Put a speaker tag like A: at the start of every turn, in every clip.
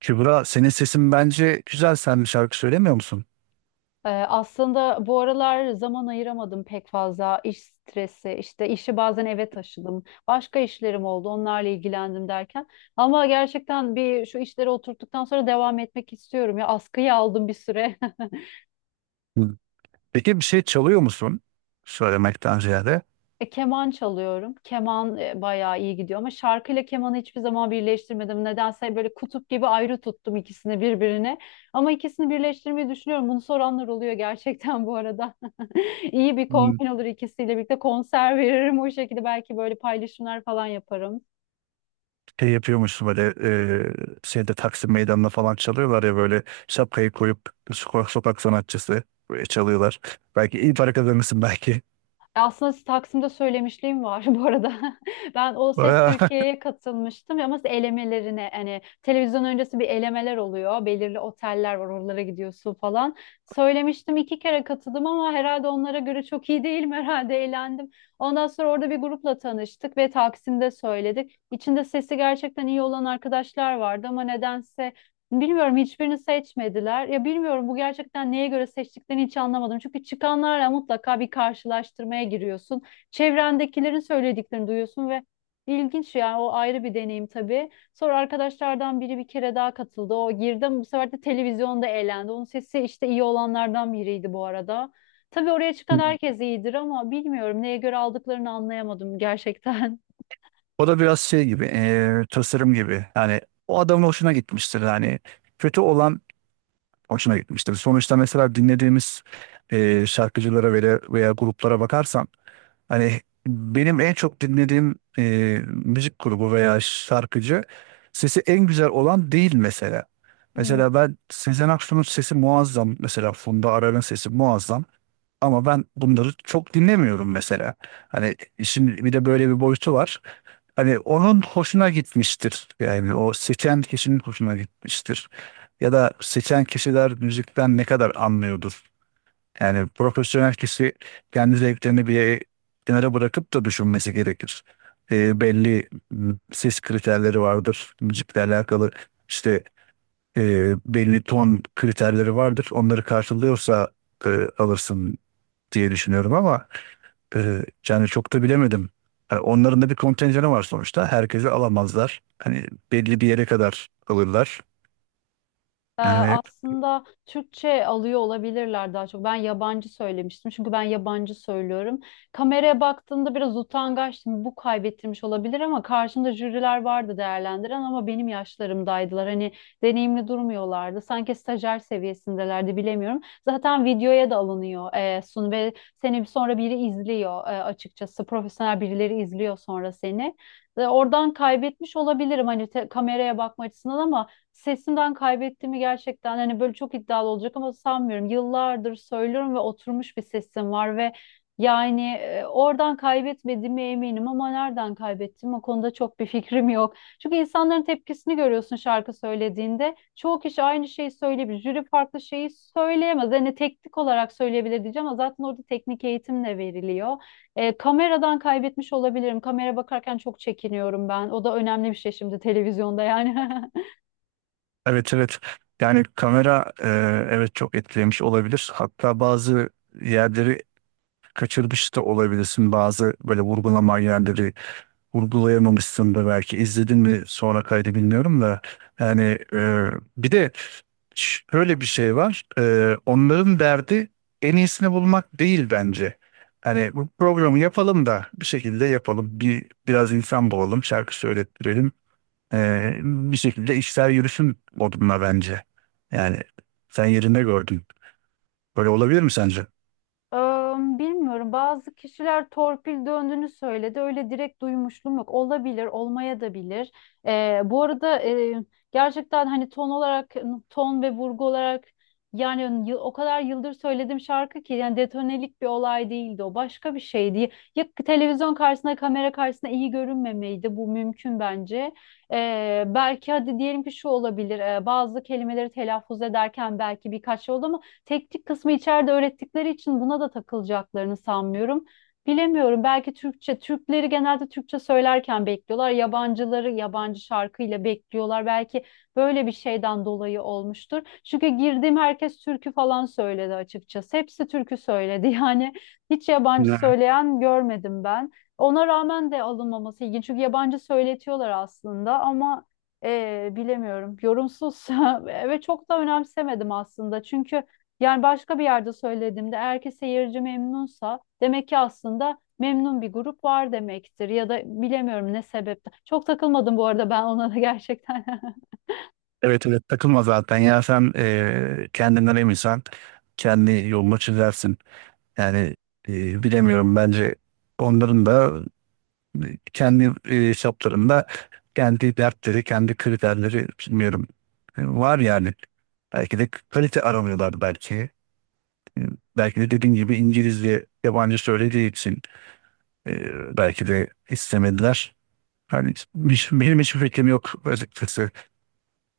A: Kübra, senin sesin bence güzel. Sen bir şarkı söylemiyor musun?
B: Aslında bu aralar zaman ayıramadım pek fazla iş stresi işte işi bazen eve taşıdım başka işlerim oldu onlarla ilgilendim derken ama gerçekten bir şu işleri oturttuktan sonra devam etmek istiyorum ya askıyı aldım bir süre.
A: Hı. Peki bir şey çalıyor musun? Söylemekten ziyade.
B: Keman çalıyorum. Keman bayağı iyi gidiyor ama şarkıyla kemanı hiçbir zaman birleştirmedim. Nedense böyle kutup gibi ayrı tuttum ikisini birbirine. Ama ikisini birleştirmeyi düşünüyorum. Bunu soranlar oluyor gerçekten bu arada. İyi bir
A: Hmm.
B: kombin olur, ikisiyle birlikte konser veririm o şekilde, belki böyle paylaşımlar falan yaparım.
A: Şey yapıyormuşsun böyle, e, şeyde Taksim Meydanı'nda falan çalıyorlar ya, böyle şapkayı koyup sokak, sokak sanatçısı böyle çalıyorlar. Belki iyi para kazanırsın belki.
B: Aslında Taksim'de söylemişliğim var bu arada. Ben O Ses
A: Bayağı-
B: Türkiye'ye katılmıştım ama elemelerine, hani televizyon öncesi bir elemeler oluyor. Belirli oteller var, oralara gidiyorsun falan. Söylemiştim, iki kere katıldım ama herhalde onlara göre çok iyi değilim herhalde, eğlendim. Ondan sonra orada bir grupla tanıştık ve Taksim'de söyledik. İçinde sesi gerçekten iyi olan arkadaşlar vardı ama nedense bilmiyorum hiçbirini seçmediler. Ya bilmiyorum, bu gerçekten neye göre seçtiklerini hiç anlamadım. Çünkü çıkanlarla mutlaka bir karşılaştırmaya giriyorsun. Çevrendekilerin söylediklerini duyuyorsun ve ilginç yani, o ayrı bir deneyim tabii. Sonra arkadaşlardan biri bir kere daha katıldı. O girdi ama bu sefer de televizyonda eğlendi. Onun sesi işte iyi olanlardan biriydi bu arada. Tabii oraya çıkan
A: Hmm.
B: herkes iyidir ama bilmiyorum neye göre aldıklarını anlayamadım gerçekten.
A: O da biraz şey gibi, tasarım gibi. Yani o adamın hoşuna gitmiştir. Yani kötü olan hoşuna gitmiştir. Sonuçta mesela dinlediğimiz şarkıcılara veya gruplara bakarsan, hani benim en çok dinlediğim müzik grubu veya şarkıcı sesi en güzel olan değil mesela. Mesela ben Sezen Aksu'nun sesi muazzam. Mesela Funda Arar'ın sesi muazzam. Ama ben bunları çok dinlemiyorum mesela. Hani şimdi bir de böyle bir boyutu var. Hani onun hoşuna gitmiştir. Yani o seçen kişinin hoşuna gitmiştir ya da seçen kişiler müzikten ne kadar anlıyordur? Yani profesyonel kişi kendi zevklerini bir kenara bırakıp da düşünmesi gerekir. E, belli m, Ses kriterleri vardır müzikle alakalı. İşte belli ton kriterleri vardır. Onları karşılıyorsa e, alırsın diye düşünüyorum ama yani çok da bilemedim. Yani onların da bir kontenjanı var sonuçta. Herkesi alamazlar. Hani belli bir yere kadar alırlar.
B: Ee,
A: Yani.
B: aslında Türkçe alıyor olabilirler daha çok. Ben yabancı söylemiştim çünkü ben yabancı söylüyorum. Kameraya baktığımda biraz utangaçtım. Bu kaybettirmiş olabilir ama karşımda jüriler vardı değerlendiren ama benim yaşlarımdaydılar. Hani deneyimli durmuyorlardı. Sanki stajyer seviyesindelerdi, bilemiyorum. Zaten videoya da alınıyor sun ve seni sonra biri izliyor, açıkçası. Profesyonel birileri izliyor sonra seni. Ve oradan kaybetmiş olabilirim, hani kameraya bakma açısından ama sesimden kaybettiğimi gerçekten, hani böyle çok iddialı olacak ama, sanmıyorum. Yıllardır söylüyorum ve oturmuş bir sesim var ve yani oradan kaybetmediğime eminim ama nereden kaybettim, o konuda çok bir fikrim yok. Çünkü insanların tepkisini görüyorsun şarkı söylediğinde. Çoğu kişi aynı şeyi söyleyebilir. Jüri farklı şeyi söyleyemez. Hani teknik olarak söyleyebilir diyeceğim ama zaten orada teknik eğitim de veriliyor. Kameradan kaybetmiş olabilirim. Kamera bakarken çok çekiniyorum ben. O da önemli bir şey şimdi televizyonda yani.
A: Evet, evet. Yani kamera, evet, çok etkilemiş olabilir. Hatta bazı yerleri kaçırmış da olabilirsin. Bazı böyle vurgulama yerleri vurgulayamamışsın da belki. İzledin mi sonra kaydı bilmiyorum da. Yani e, bir de şöyle bir şey var. E, onların derdi en iyisini bulmak değil bence. Hani bu programı yapalım da bir şekilde yapalım. Biraz insan bulalım, şarkı söylettirelim. Bir şekilde işler yürüsün modunda bence. Yani sen yerinde gördün. Böyle olabilir mi sence?
B: Eee, Bilmiyorum. Bazı kişiler torpil döndüğünü söyledi. Öyle direkt duymuşluğum yok. Olabilir, olmaya da bilir. Bu arada, gerçekten hani ton olarak, ton ve vurgu olarak, yani o kadar yıldır söylediğim şarkı ki, yani detonelik bir olay değildi o. Başka bir şeydi. Ya televizyon karşısında, kamera karşısında iyi görünmemeydi. Bu mümkün bence. Belki hadi diyelim ki şu olabilir. Bazı kelimeleri telaffuz ederken belki birkaç yolda, teknik kısmı içeride öğrettikleri için buna da takılacaklarını sanmıyorum. Bilemiyorum. Belki Türkçe, Türkleri genelde Türkçe söylerken bekliyorlar. Yabancıları yabancı şarkıyla bekliyorlar. Belki böyle bir şeyden dolayı olmuştur. Çünkü girdiğim herkes türkü falan söyledi açıkçası. Hepsi türkü söyledi. Yani hiç yabancı
A: Yani.
B: söyleyen görmedim ben. Ona rağmen de alınmaması ilginç. Çünkü yabancı söyletiyorlar aslında ama bilemiyorum. Yorumsuz ve çok da önemsemedim aslında. Çünkü yani başka bir yerde söylediğimde, eğer ki seyirci memnunsa demek ki aslında memnun bir grup var demektir ya da bilemiyorum ne sebepten. Çok takılmadım bu arada ben ona da gerçekten.
A: Evet, evet, takılma zaten. Ya sen kendinden eminsen kendi yolunu çizersin. Yani bilemiyorum, bence onların da kendi hesaplarında kendi dertleri, kendi kriterleri, bilmiyorum. E, var yani. Belki de kalite aramıyorlar belki. E, Belki de dediğin gibi İngilizce yabancı söylediği için belki de istemediler. Hani hiç- benim hiçbir fikrim yok açıkçası.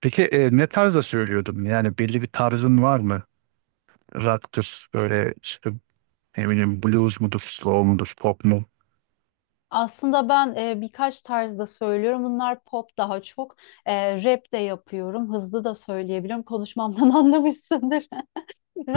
A: Peki ne tarzda söylüyordum? Yani belli bir tarzın var mı? Rock'tır, böyle işte ne bileyim, blues mudur, slow mudur, pop mu?
B: Aslında ben birkaç tarzda söylüyorum. Bunlar pop daha çok. Rap de yapıyorum. Hızlı da söyleyebiliyorum. Konuşmamdan anlamışsındır.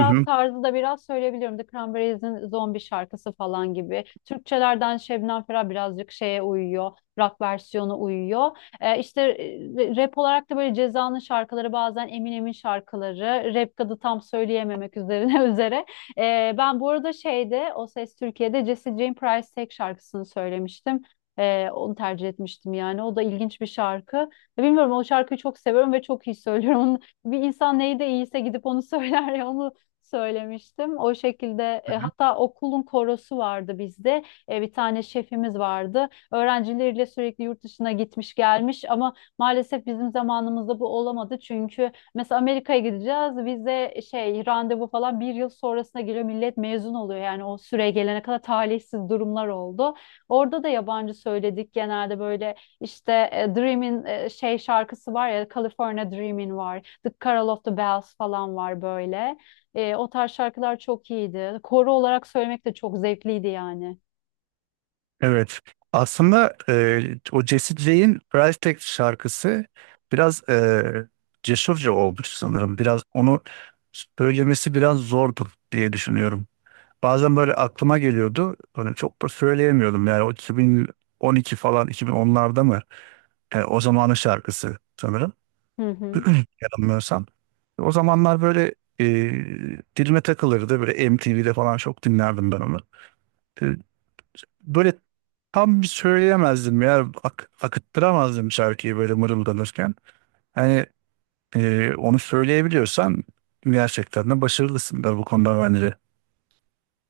A: Hı hı.
B: tarzı da biraz söyleyebilirim. The Cranberries'in Zombi şarkısı falan gibi. Türkçelerden Şebnem Ferah birazcık şeye uyuyor. Rock versiyonu uyuyor. İşte e, rap olarak da böyle Ceza'nın şarkıları, bazen Eminem'in şarkıları. Rap kadı tam söyleyememek üzerine üzere. Ben bu arada şeyde O Ses Türkiye'de Jessie Jane Price tek şarkısını söylemiştim. Onu tercih etmiştim yani. O da ilginç bir şarkı. Bilmiyorum, o şarkıyı çok seviyorum ve çok iyi söylüyorum. Bir insan neyi de iyiyse gidip onu söyler ya, onu söylemiştim. O şekilde, hatta okulun korosu vardı bizde. Bir tane şefimiz vardı. Öğrencileriyle sürekli yurt dışına gitmiş gelmiş ama maalesef bizim zamanımızda bu olamadı. Çünkü mesela Amerika'ya gideceğiz. Vize şey randevu falan bir yıl sonrasına geliyor. Millet mezun oluyor. Yani o süre gelene kadar talihsiz durumlar oldu. Orada da yabancı söyledik genelde, böyle işte Dream'in şey şarkısı var ya, California Dreamin' var. The Carol of the Bells falan var böyle. O tarz şarkılar çok iyiydi. Koro olarak söylemek de çok zevkliydi yani.
A: Evet. Aslında o Jesse J'in Price Tag şarkısı biraz cesurca olmuş sanırım. Biraz onu söylemesi biraz zordu diye düşünüyorum. Bazen böyle aklıma geliyordu. Hani çok da söyleyemiyordum. Yani o 2012 falan, 2010'larda mı? Yani o zamanın şarkısı sanırım.
B: Hı hı.
A: Yanılmıyorsam. O zamanlar böyle dilime takılırdı. Böyle MTV'de falan çok dinlerdim ben onu, böyle tam söyleyemezdim ya. Ak- akıttıramazdım şarkıyı böyle mırıldanırken. Hani onu söyleyebiliyorsan gerçekten de başarılısın da bu konuda bence.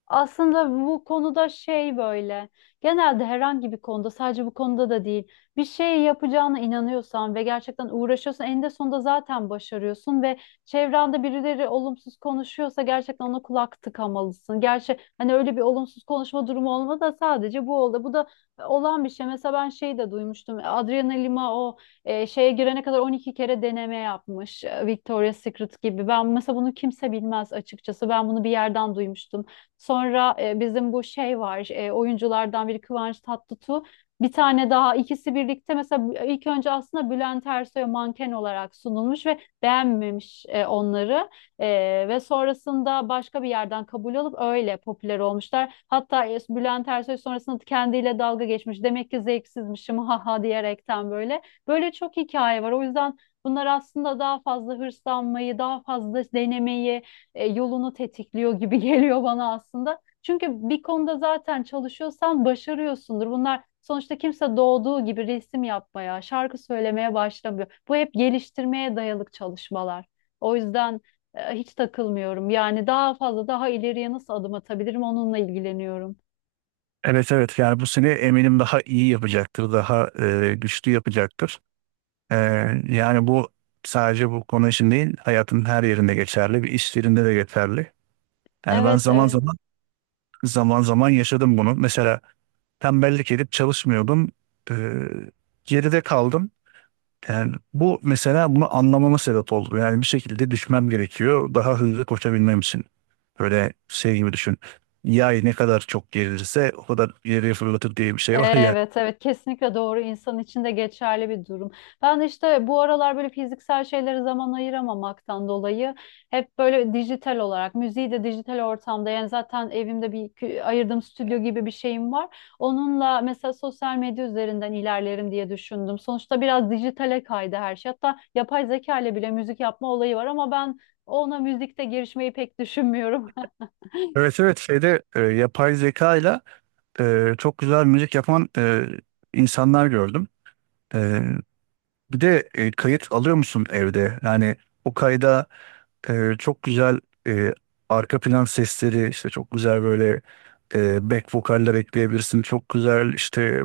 B: Aslında bu konuda şey böyle genelde, herhangi bir konuda, sadece bu konuda da değil, bir şey yapacağına inanıyorsan ve gerçekten uğraşıyorsan eninde sonunda zaten başarıyorsun ve çevrende birileri olumsuz konuşuyorsa gerçekten ona kulak tıkamalısın. Gerçi hani öyle bir olumsuz konuşma durumu olmadı da sadece bu oldu. Bu da olan bir şey. Mesela ben şeyi de duymuştum. Adriana Lima o şeye girene kadar 12 kere deneme yapmış. Victoria's Secret gibi. Ben mesela bunu kimse bilmez açıkçası. Ben bunu bir yerden duymuştum. Sonra bizim bu şey var, oyunculardan biri Kıvanç Tatlıtuğ. Bir tane daha, ikisi birlikte mesela ilk önce aslında Bülent Ersoy'a manken olarak sunulmuş ve beğenmemiş onları. E, Ve sonrasında başka bir yerden kabul alıp öyle popüler olmuşlar. Hatta Bülent Ersoy sonrasında kendiyle dalga geçmiş. Demek ki zevksizmişim ha ha, diyerekten böyle. Böyle çok hikaye var. O yüzden bunlar aslında daha fazla hırslanmayı, daha fazla denemeyi yolunu tetikliyor gibi geliyor bana aslında. Çünkü bir konuda zaten çalışıyorsan başarıyorsundur. Bunlar sonuçta, kimse doğduğu gibi resim yapmaya, şarkı söylemeye başlamıyor. Bu hep geliştirmeye dayalı çalışmalar. O yüzden hiç takılmıyorum. Yani daha fazla, daha ileriye nasıl adım atabilirim onunla ilgileniyorum.
A: Evet, evet, yani bu seni eminim daha iyi yapacaktır, daha güçlü yapacaktır. E, Yani bu sadece bu konu için değil, hayatın her yerinde geçerli, bir iş yerinde de geçerli. Yani ben
B: Evet,
A: zaman
B: evet.
A: zaman yaşadım bunu. Mesela tembellik edip çalışmıyordum. E, geride kaldım. Yani bu mesela bunu anlamama sebep oldu. Yani bir şekilde düşmem gerekiyor. Daha hızlı koşabilmem için. Böyle şey gibi düşün. Yay ne kadar çok gerilirse o kadar ileriye fırlatır diye bir şey var ya.
B: Evet, evet, kesinlikle doğru, insan için de geçerli bir durum. Ben de işte bu aralar böyle fiziksel şeylere zaman ayıramamaktan dolayı hep böyle dijital olarak, müziği de dijital ortamda, yani zaten evimde bir ayırdığım stüdyo gibi bir şeyim var. Onunla mesela sosyal medya üzerinden ilerlerim diye düşündüm. Sonuçta biraz dijitale kaydı her şey. Hatta yapay zeka ile bile müzik yapma olayı var ama ben ona müzikte girişmeyi pek düşünmüyorum.
A: Evet, evet, şeyde yapay zeka ile çok güzel müzik yapan insanlar gördüm. E, Bir de kayıt alıyor musun evde? Yani o kayda çok güzel e, arka plan sesleri, işte çok güzel böyle back vokaller ekleyebilirsin. Çok güzel işte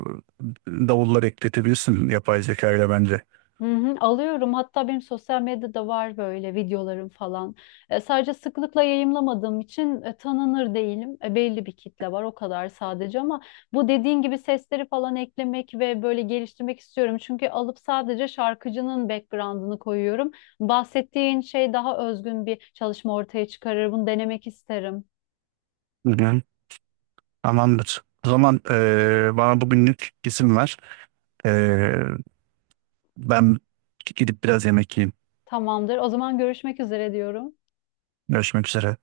A: davullar ekletebilirsin yapay zeka ile bence.
B: Hı hı, alıyorum. Hatta benim sosyal medyada var böyle videolarım falan. Sadece sıklıkla yayımlamadığım için tanınır değilim. Belli bir kitle var o kadar sadece ama bu dediğin gibi sesleri falan eklemek ve böyle geliştirmek istiyorum. Çünkü alıp sadece şarkıcının background'ını koyuyorum. Bahsettiğin şey daha özgün bir çalışma ortaya çıkarır. Bunu denemek isterim.
A: Hı hı. Tamamdır. O zaman bana bugünlük izin ver. Ee, Ben gidip biraz yemek yiyeyim.
B: Tamamdır. O zaman görüşmek üzere diyorum.
A: Görüşmek üzere.